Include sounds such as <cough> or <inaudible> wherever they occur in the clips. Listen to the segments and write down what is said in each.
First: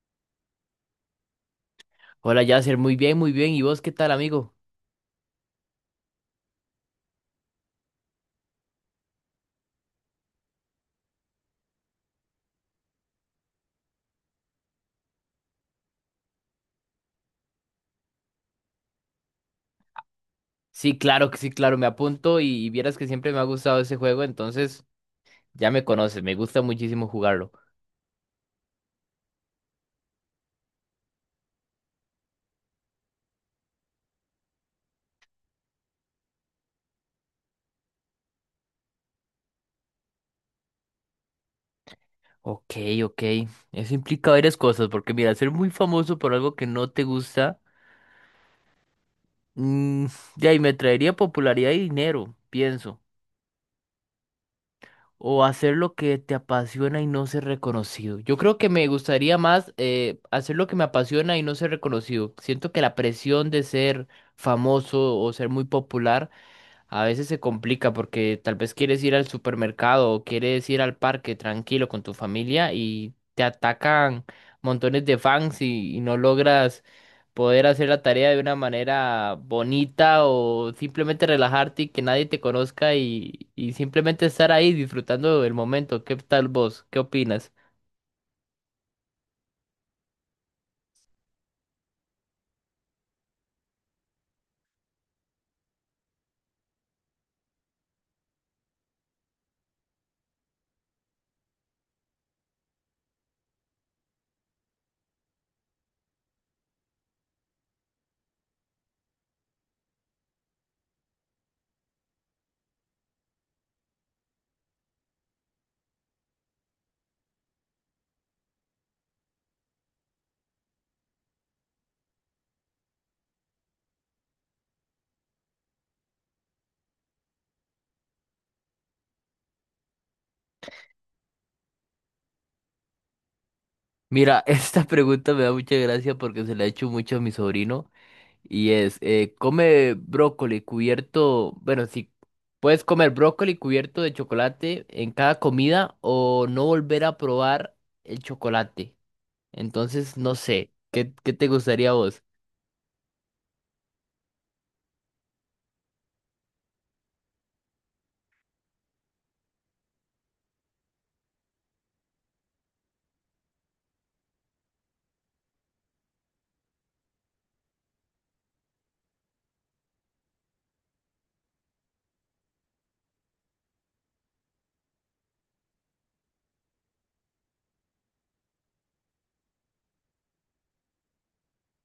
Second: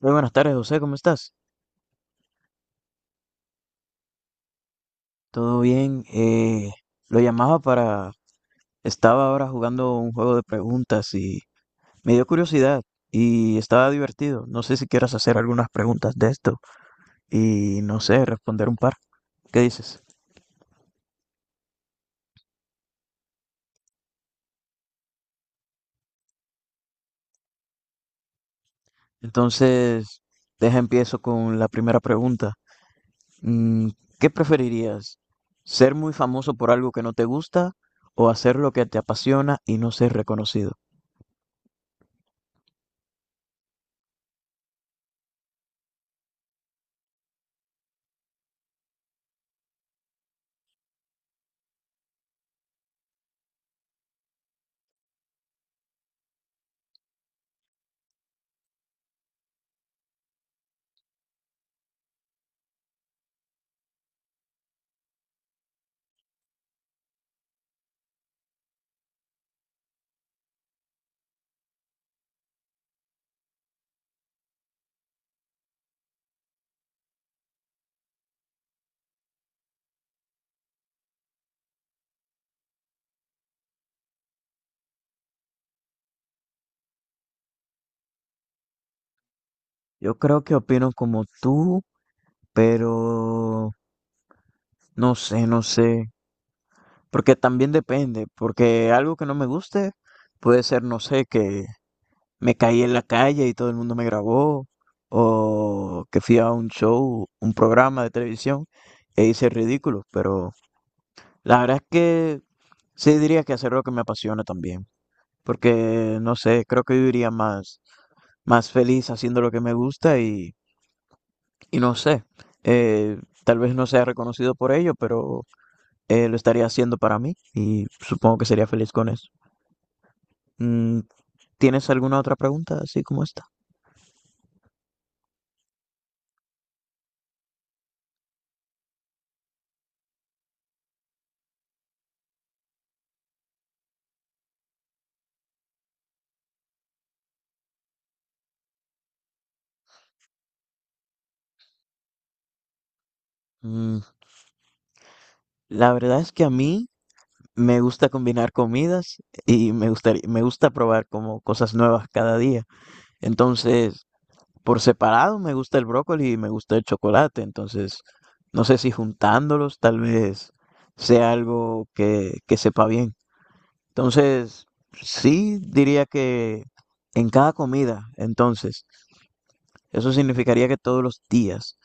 Muy buenas tardes, José, ¿cómo estás? Hola, Yasser, muy bien, muy bien. ¿Y vos qué tal, amigo? ¿Todo bien? Lo llamaba para... Estaba ahora jugando un juego de preguntas y me dio curiosidad y estaba divertido. No sé si quieras hacer algunas preguntas de esto y no sé, responder un par. ¿Qué dices? Sí, claro que sí, claro, me apunto y vieras que siempre me ha gustado ese juego, entonces ya me conoces, me gusta muchísimo jugarlo. Entonces, deja empiezo con la primera pregunta. Mm, ¿Qué preferirías? ¿Ser muy famoso por algo que no te gusta o hacer lo que te apasiona y no ser reconocido? Ok, ok. Eso implica varias cosas, porque mira, ser muy famoso por algo que no te gusta, mm, de ahí me traería popularidad y dinero, pienso. O hacer lo que te apasiona y no ser reconocido. Yo creo que me gustaría más hacer lo que me apasiona y no ser reconocido. Siento que la presión de ser famoso o ser muy popular a veces se complica porque tal vez quieres ir al supermercado o quieres ir al parque tranquilo con tu familia y te atacan montones de fans y no logras poder hacer la tarea de una manera bonita o simplemente relajarte y que nadie te conozca y simplemente estar ahí disfrutando del momento. ¿Qué tal vos? ¿Qué opinas? Yo creo que opino como tú, pero no sé, porque también depende, porque algo que no me guste puede ser, no sé, que me caí en la calle y todo el mundo me grabó, o que fui a un show, un programa de televisión e hice ridículo, pero la verdad es que sí diría que hacer lo que me apasiona también. Porque no sé, creo que viviría más feliz haciendo lo que me gusta y no sé, eh, tal vez no sea reconocido por ello, pero lo estaría haciendo para mí y supongo que sería feliz con eso. Mm, ¿Tienes alguna otra pregunta así como esta? Mira, <laughs> esta pregunta me da mucha gracia porque se la he hecho mucho a mi sobrino. Y es, come brócoli cubierto, bueno, si puedes comer brócoli cubierto de chocolate en cada comida o no volver a probar el chocolate. Entonces, no sé, ¿qué te gustaría a vos? Mm, la verdad es que a mí me gusta combinar comidas y me gusta probar como cosas nuevas cada día. Entonces, por separado me gusta el brócoli y me gusta el chocolate, entonces no sé si juntándolos tal vez sea algo que sepa bien. Entonces, sí diría que en cada comida, entonces, eso significaría que todos los días,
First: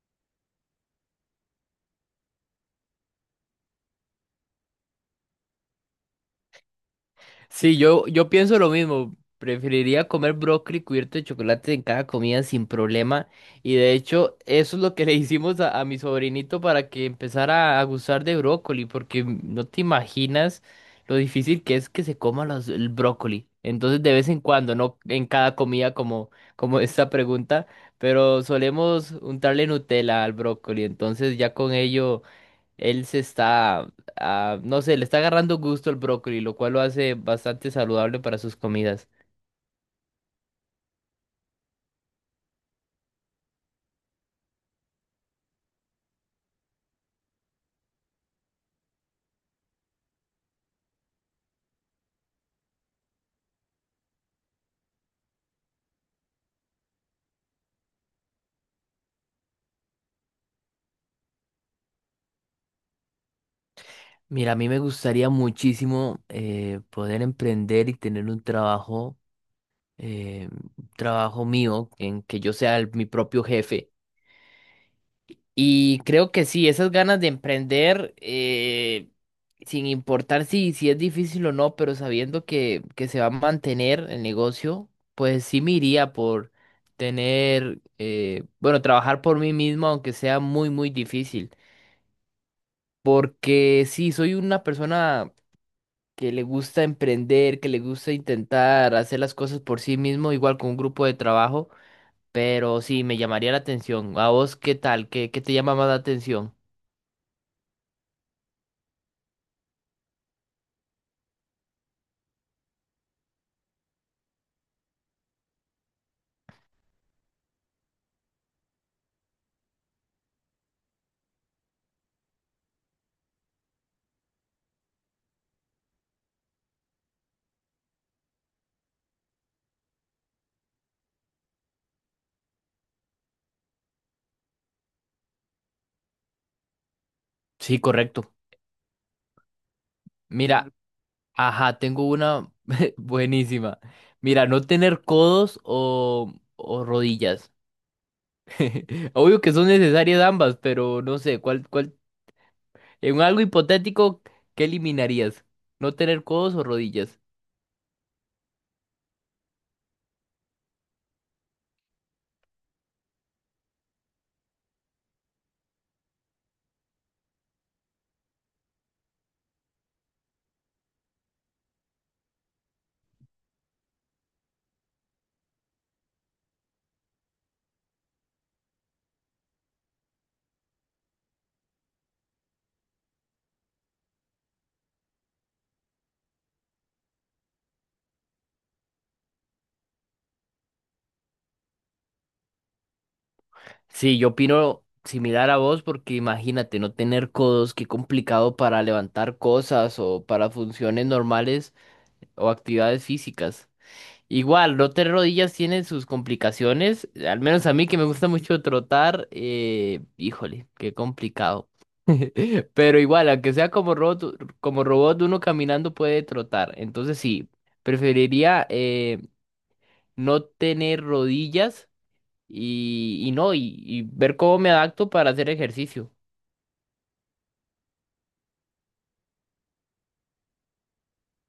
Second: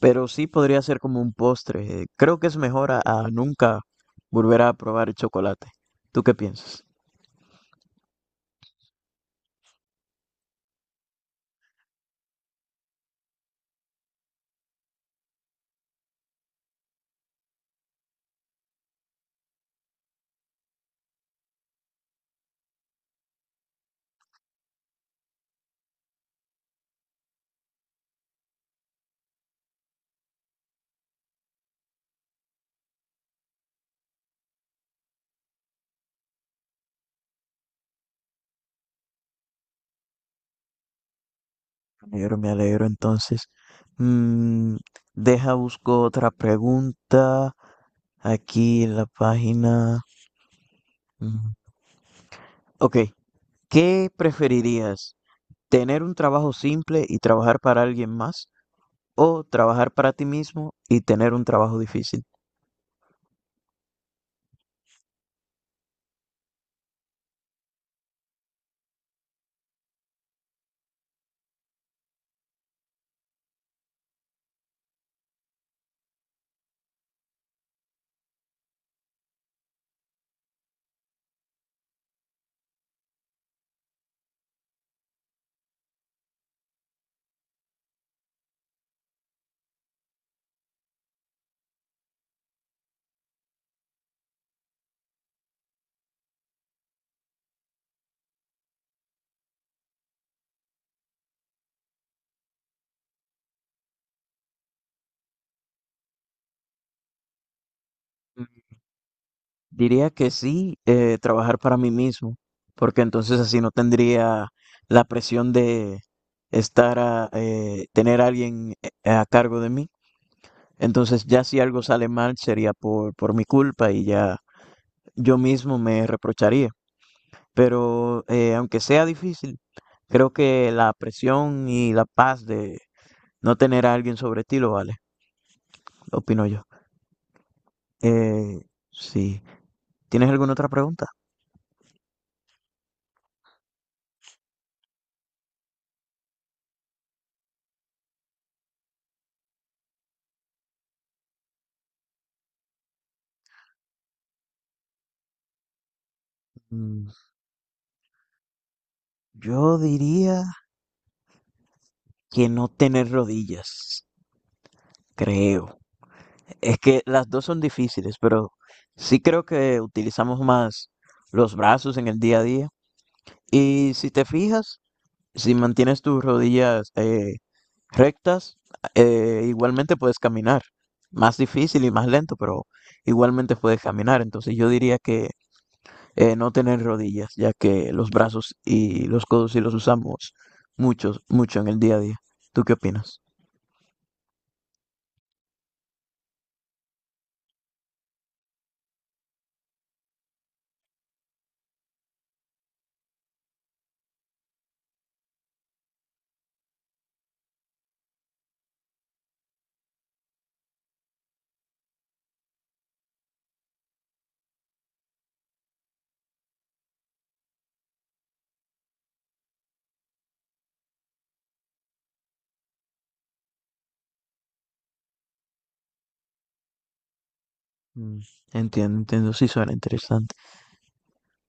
pero sí podría ser como un postre. Creo que es mejor a nunca volver a probar el chocolate. ¿Tú qué piensas? Sí, yo pienso lo mismo. Preferiría comer brócoli cubierto de chocolate en cada comida sin problema. Y de hecho, eso es lo que <laughs> le hicimos a mi sobrinito para que empezara a gustar de brócoli, porque no te imaginas lo difícil que es que se coma el brócoli. Entonces, de vez en cuando, no en cada comida como, como <laughs> esta pregunta, pero solemos untarle Nutella al brócoli. Entonces, ya con ello. Él se está, ah, no sé, le está agarrando gusto al brócoli, lo cual lo hace bastante saludable para sus comidas. Me alegro entonces. Mm, Deja, busco otra pregunta. Aquí en la página. mm, Ok, ¿qué preferirías? ¿Tener un trabajo simple y trabajar para alguien más? ¿O trabajar para ti mismo y tener un trabajo difícil? Mira, a mí me gustaría muchísimo poder emprender y tener un trabajo mío, en que yo sea mi propio jefe. Y creo que sí, esas ganas de emprender, sin importar si es difícil o no, pero sabiendo que se va a mantener el negocio, pues sí me iría por tener, bueno, trabajar por mí mismo, aunque sea muy, muy difícil. Porque sí, soy una persona que le gusta emprender, que le gusta intentar hacer las cosas por sí mismo, igual con un grupo de trabajo, pero sí, me llamaría la atención. ¿A vos qué tal? ¿Qué te llama más la atención? Mm, Diría que sí, trabajar para mí mismo, porque entonces así no tendría la presión de estar tener a alguien a cargo de mí. Entonces ya si algo sale mal sería por mi culpa y ya yo mismo me reprocharía. Pero aunque sea difícil, creo que la presión y la paz de no tener a alguien sobre ti lo vale, opino yo. Sí, correcto. Eh, sí. ¿Tienes alguna otra Mira, pregunta? ajá, tengo una <laughs> buenísima. Mira, no tener codos o rodillas. <laughs> Obvio que son necesarias ambas, pero no sé, ¿cuál? En algo hipotético, ¿qué eliminarías? ¿No tener codos o Mm, rodillas? Yo diría que no tener rodillas, creo. Es que las dos son difíciles, pero sí creo que utilizamos más los brazos en el día a día. Y si te fijas, si mantienes tus rodillas rectas, igualmente puedes caminar. Más difícil y más lento, pero igualmente puedes caminar. Entonces yo diría que no tener rodillas, ya que los brazos y los codos sí los usamos mucho en el día a día. ¿Tú qué opinas? Sí, yo opino similar a vos porque imagínate, no tener codos, qué complicado para levantar cosas o para funciones normales o actividades físicas. Igual, rotar rodillas tiene sus complicaciones, al menos a mí que me gusta mucho trotar, híjole, qué complicado. <laughs> Pero igual, aunque sea como robot, uno caminando puede trotar. Entonces sí, preferiría no tener rodillas y no, y ver cómo me adapto para hacer ejercicio. Mm, Entiendo, entiendo, sí suena interesante.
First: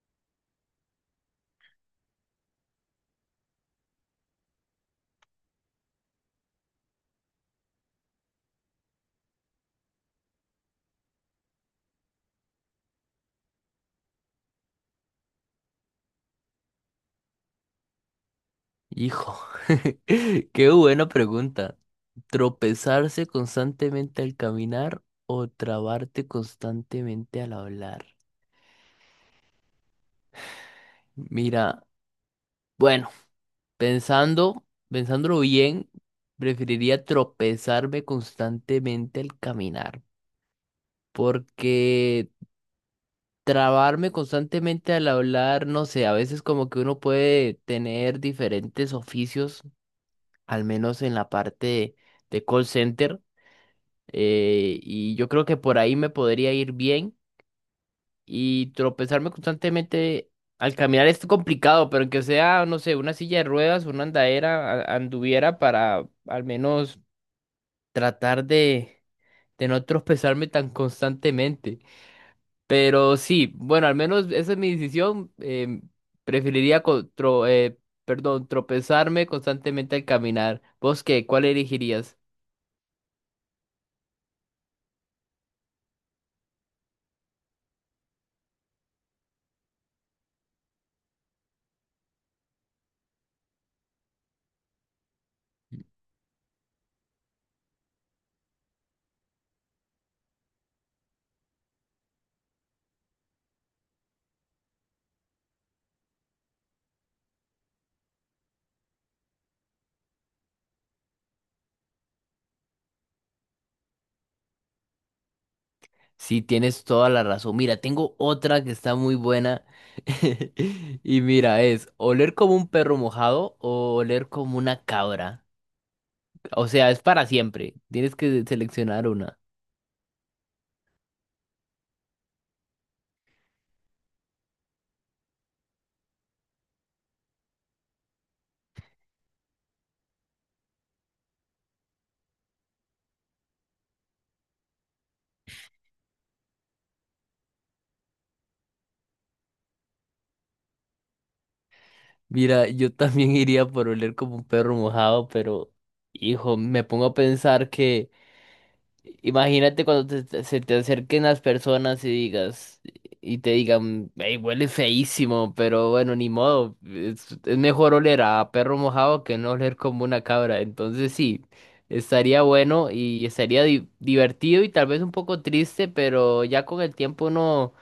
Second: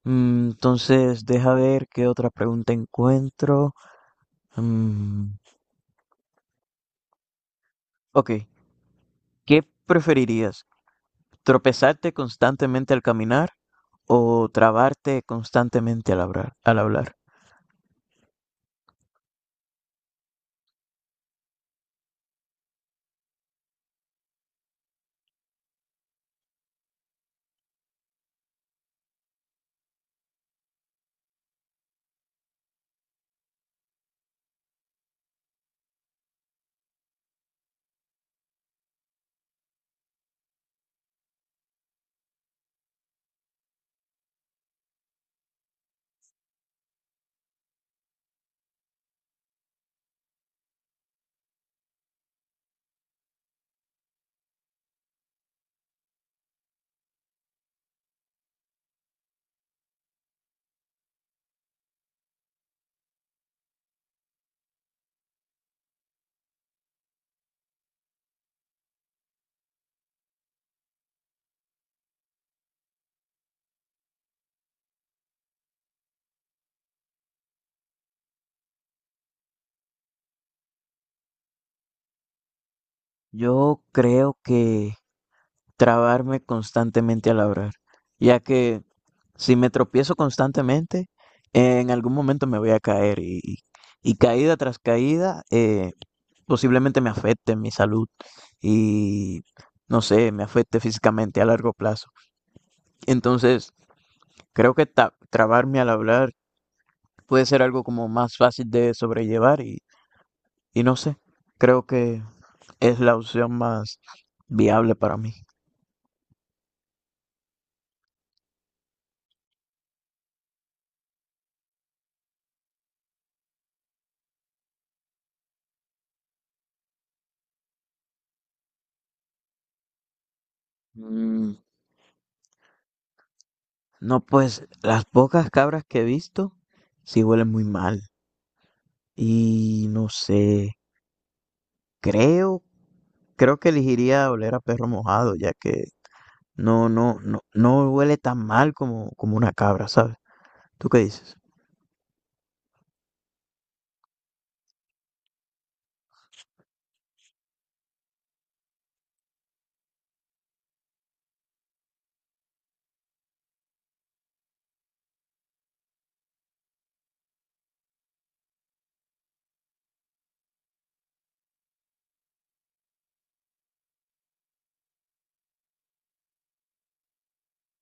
Entonces, deja ver qué otra pregunta encuentro. Mm, ok, ¿qué preferirías? ¿Tropezarte constantemente al caminar o trabarte constantemente al hablar, al hablar? Hijo, <laughs> qué buena pregunta. ¿Tropezarse constantemente al caminar o trabarte constantemente al hablar? Mira, bueno, pensándolo bien, preferiría tropezarme constantemente al caminar, porque trabarme constantemente al hablar, no sé, a veces como que uno puede tener diferentes oficios, al menos en la parte de call center, y yo creo que por ahí me podría ir bien y tropezarme constantemente al caminar es complicado, pero que sea, no sé, una silla de ruedas, una andadera, anduviera para al menos tratar de no tropezarme tan constantemente. Pero sí, bueno, al menos esa es mi decisión. Preferiría perdón, tropezarme constantemente al caminar. ¿Vos qué? ¿Cuál elegirías? Yo creo que trabarme constantemente al hablar, ya que si me tropiezo constantemente, en algún momento me voy a caer, y caída tras caída posiblemente me afecte mi salud y no sé, me afecte físicamente a largo plazo. Entonces, creo que trabarme al hablar puede ser algo como más fácil de sobrellevar, y no sé, creo que es la opción más viable para mí. Sí, tienes toda la razón. Mira, tengo otra que está muy buena. <laughs> Y mira, es oler como un perro mojado o oler como una cabra. O sea, es para siempre. Tienes que seleccionar una. Mm, No, pues las pocas cabras que he visto sí huelen muy mal. Y no sé, creo, creo que elegiría oler a perro mojado, ya que no huele tan mal como una cabra, ¿sabes? ¿Tú qué dices? Mira, yo también <laughs> iría por oler como un perro mojado, pero hijo, me pongo a pensar que imagínate cuando se te acerquen las personas y digas, y te digan, hey, huele feísimo, pero bueno, ni modo, es mejor oler a perro mojado que no oler como una cabra. Entonces sí, estaría bueno y estaría divertido y tal vez un poco triste, pero ya con el tiempo no,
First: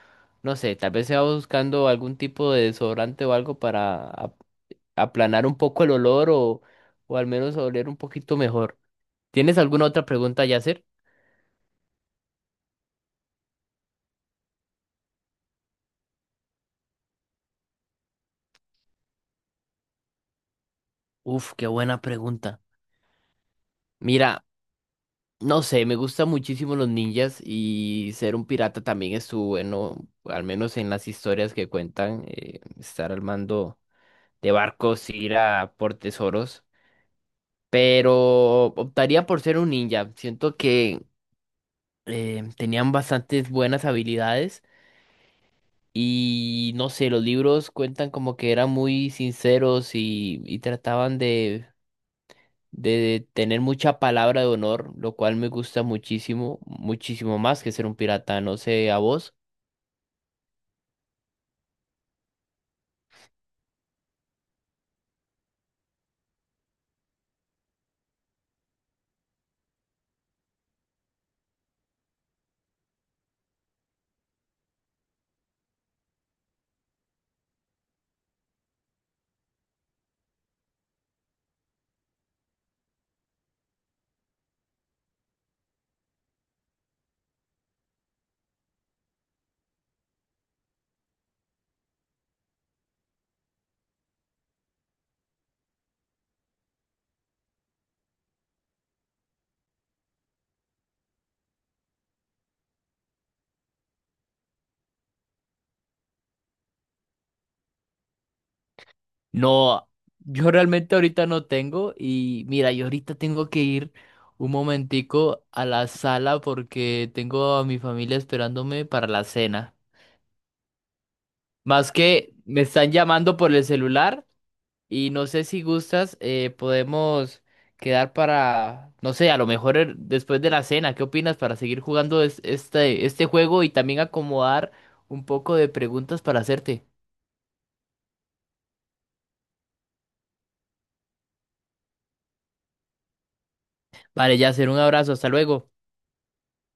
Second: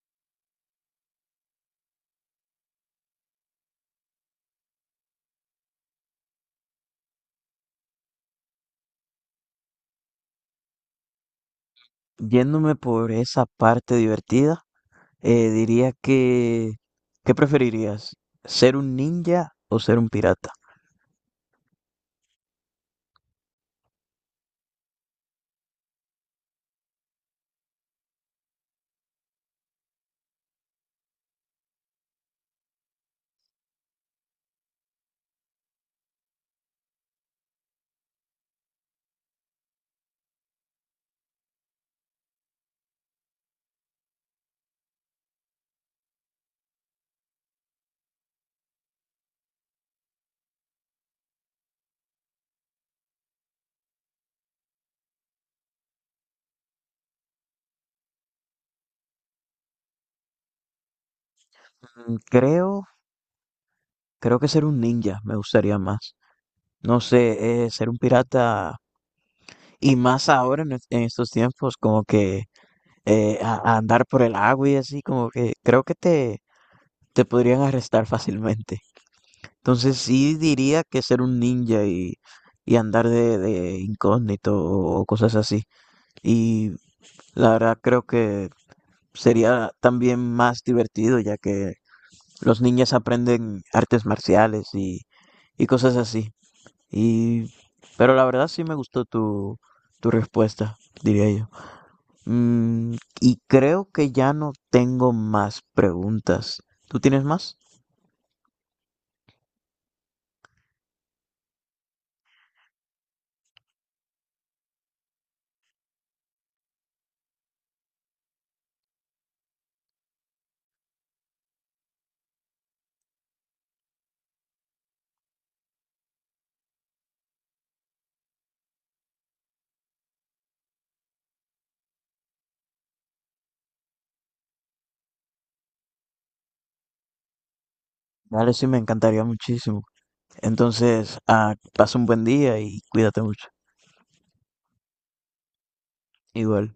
no sé, tal vez se va buscando algún tipo de desodorante o algo para aplanar un poco el olor o al menos oler un poquito mejor. ¿Tienes alguna otra pregunta, Yasser? Yéndome por esa parte divertida, diría que, ¿qué preferirías? ¿Ser un ninja o ser un pirata? Uf, qué buena pregunta. Mira, no sé, me gustan muchísimo los ninjas y ser un pirata también estuvo bueno, al menos en las historias que cuentan, estar al mando de barcos, ir a por tesoros, pero optaría por ser un ninja. Siento que tenían bastantes buenas habilidades y no sé, los libros cuentan como que eran muy sinceros y trataban de tener mucha palabra de honor, lo cual me gusta muchísimo, muchísimo más que ser un pirata, no sé, a vos. Mm, Creo, Creo que ser un ninja me gustaría más. No sé, ser un pirata y más ahora en estos tiempos, como que a andar por el agua y así, como que creo que te podrían arrestar fácilmente. Entonces sí diría que ser un ninja y andar de incógnito o cosas así. Y la verdad creo que sería también más divertido, ya que los ninjas aprenden artes marciales y cosas así. Y pero la verdad sí me gustó tu respuesta, diría yo. Mm, y creo que ya no tengo más preguntas. ¿Tú tienes más? No, yo realmente ahorita no tengo y mira, yo ahorita tengo que ir un momentico a la sala porque tengo a mi familia esperándome para la cena. Más que me están llamando por el celular. Y no sé si gustas, podemos quedar para, no sé, a lo mejor después de la cena, ¿qué opinas para seguir jugando este, este juego y también acomodar un poco de preguntas para hacerte? Dale, sí, me encantaría muchísimo. Entonces, ah, pasa un buen día y cuídate mucho. Vale, ya hacer un abrazo, hasta luego. Igual.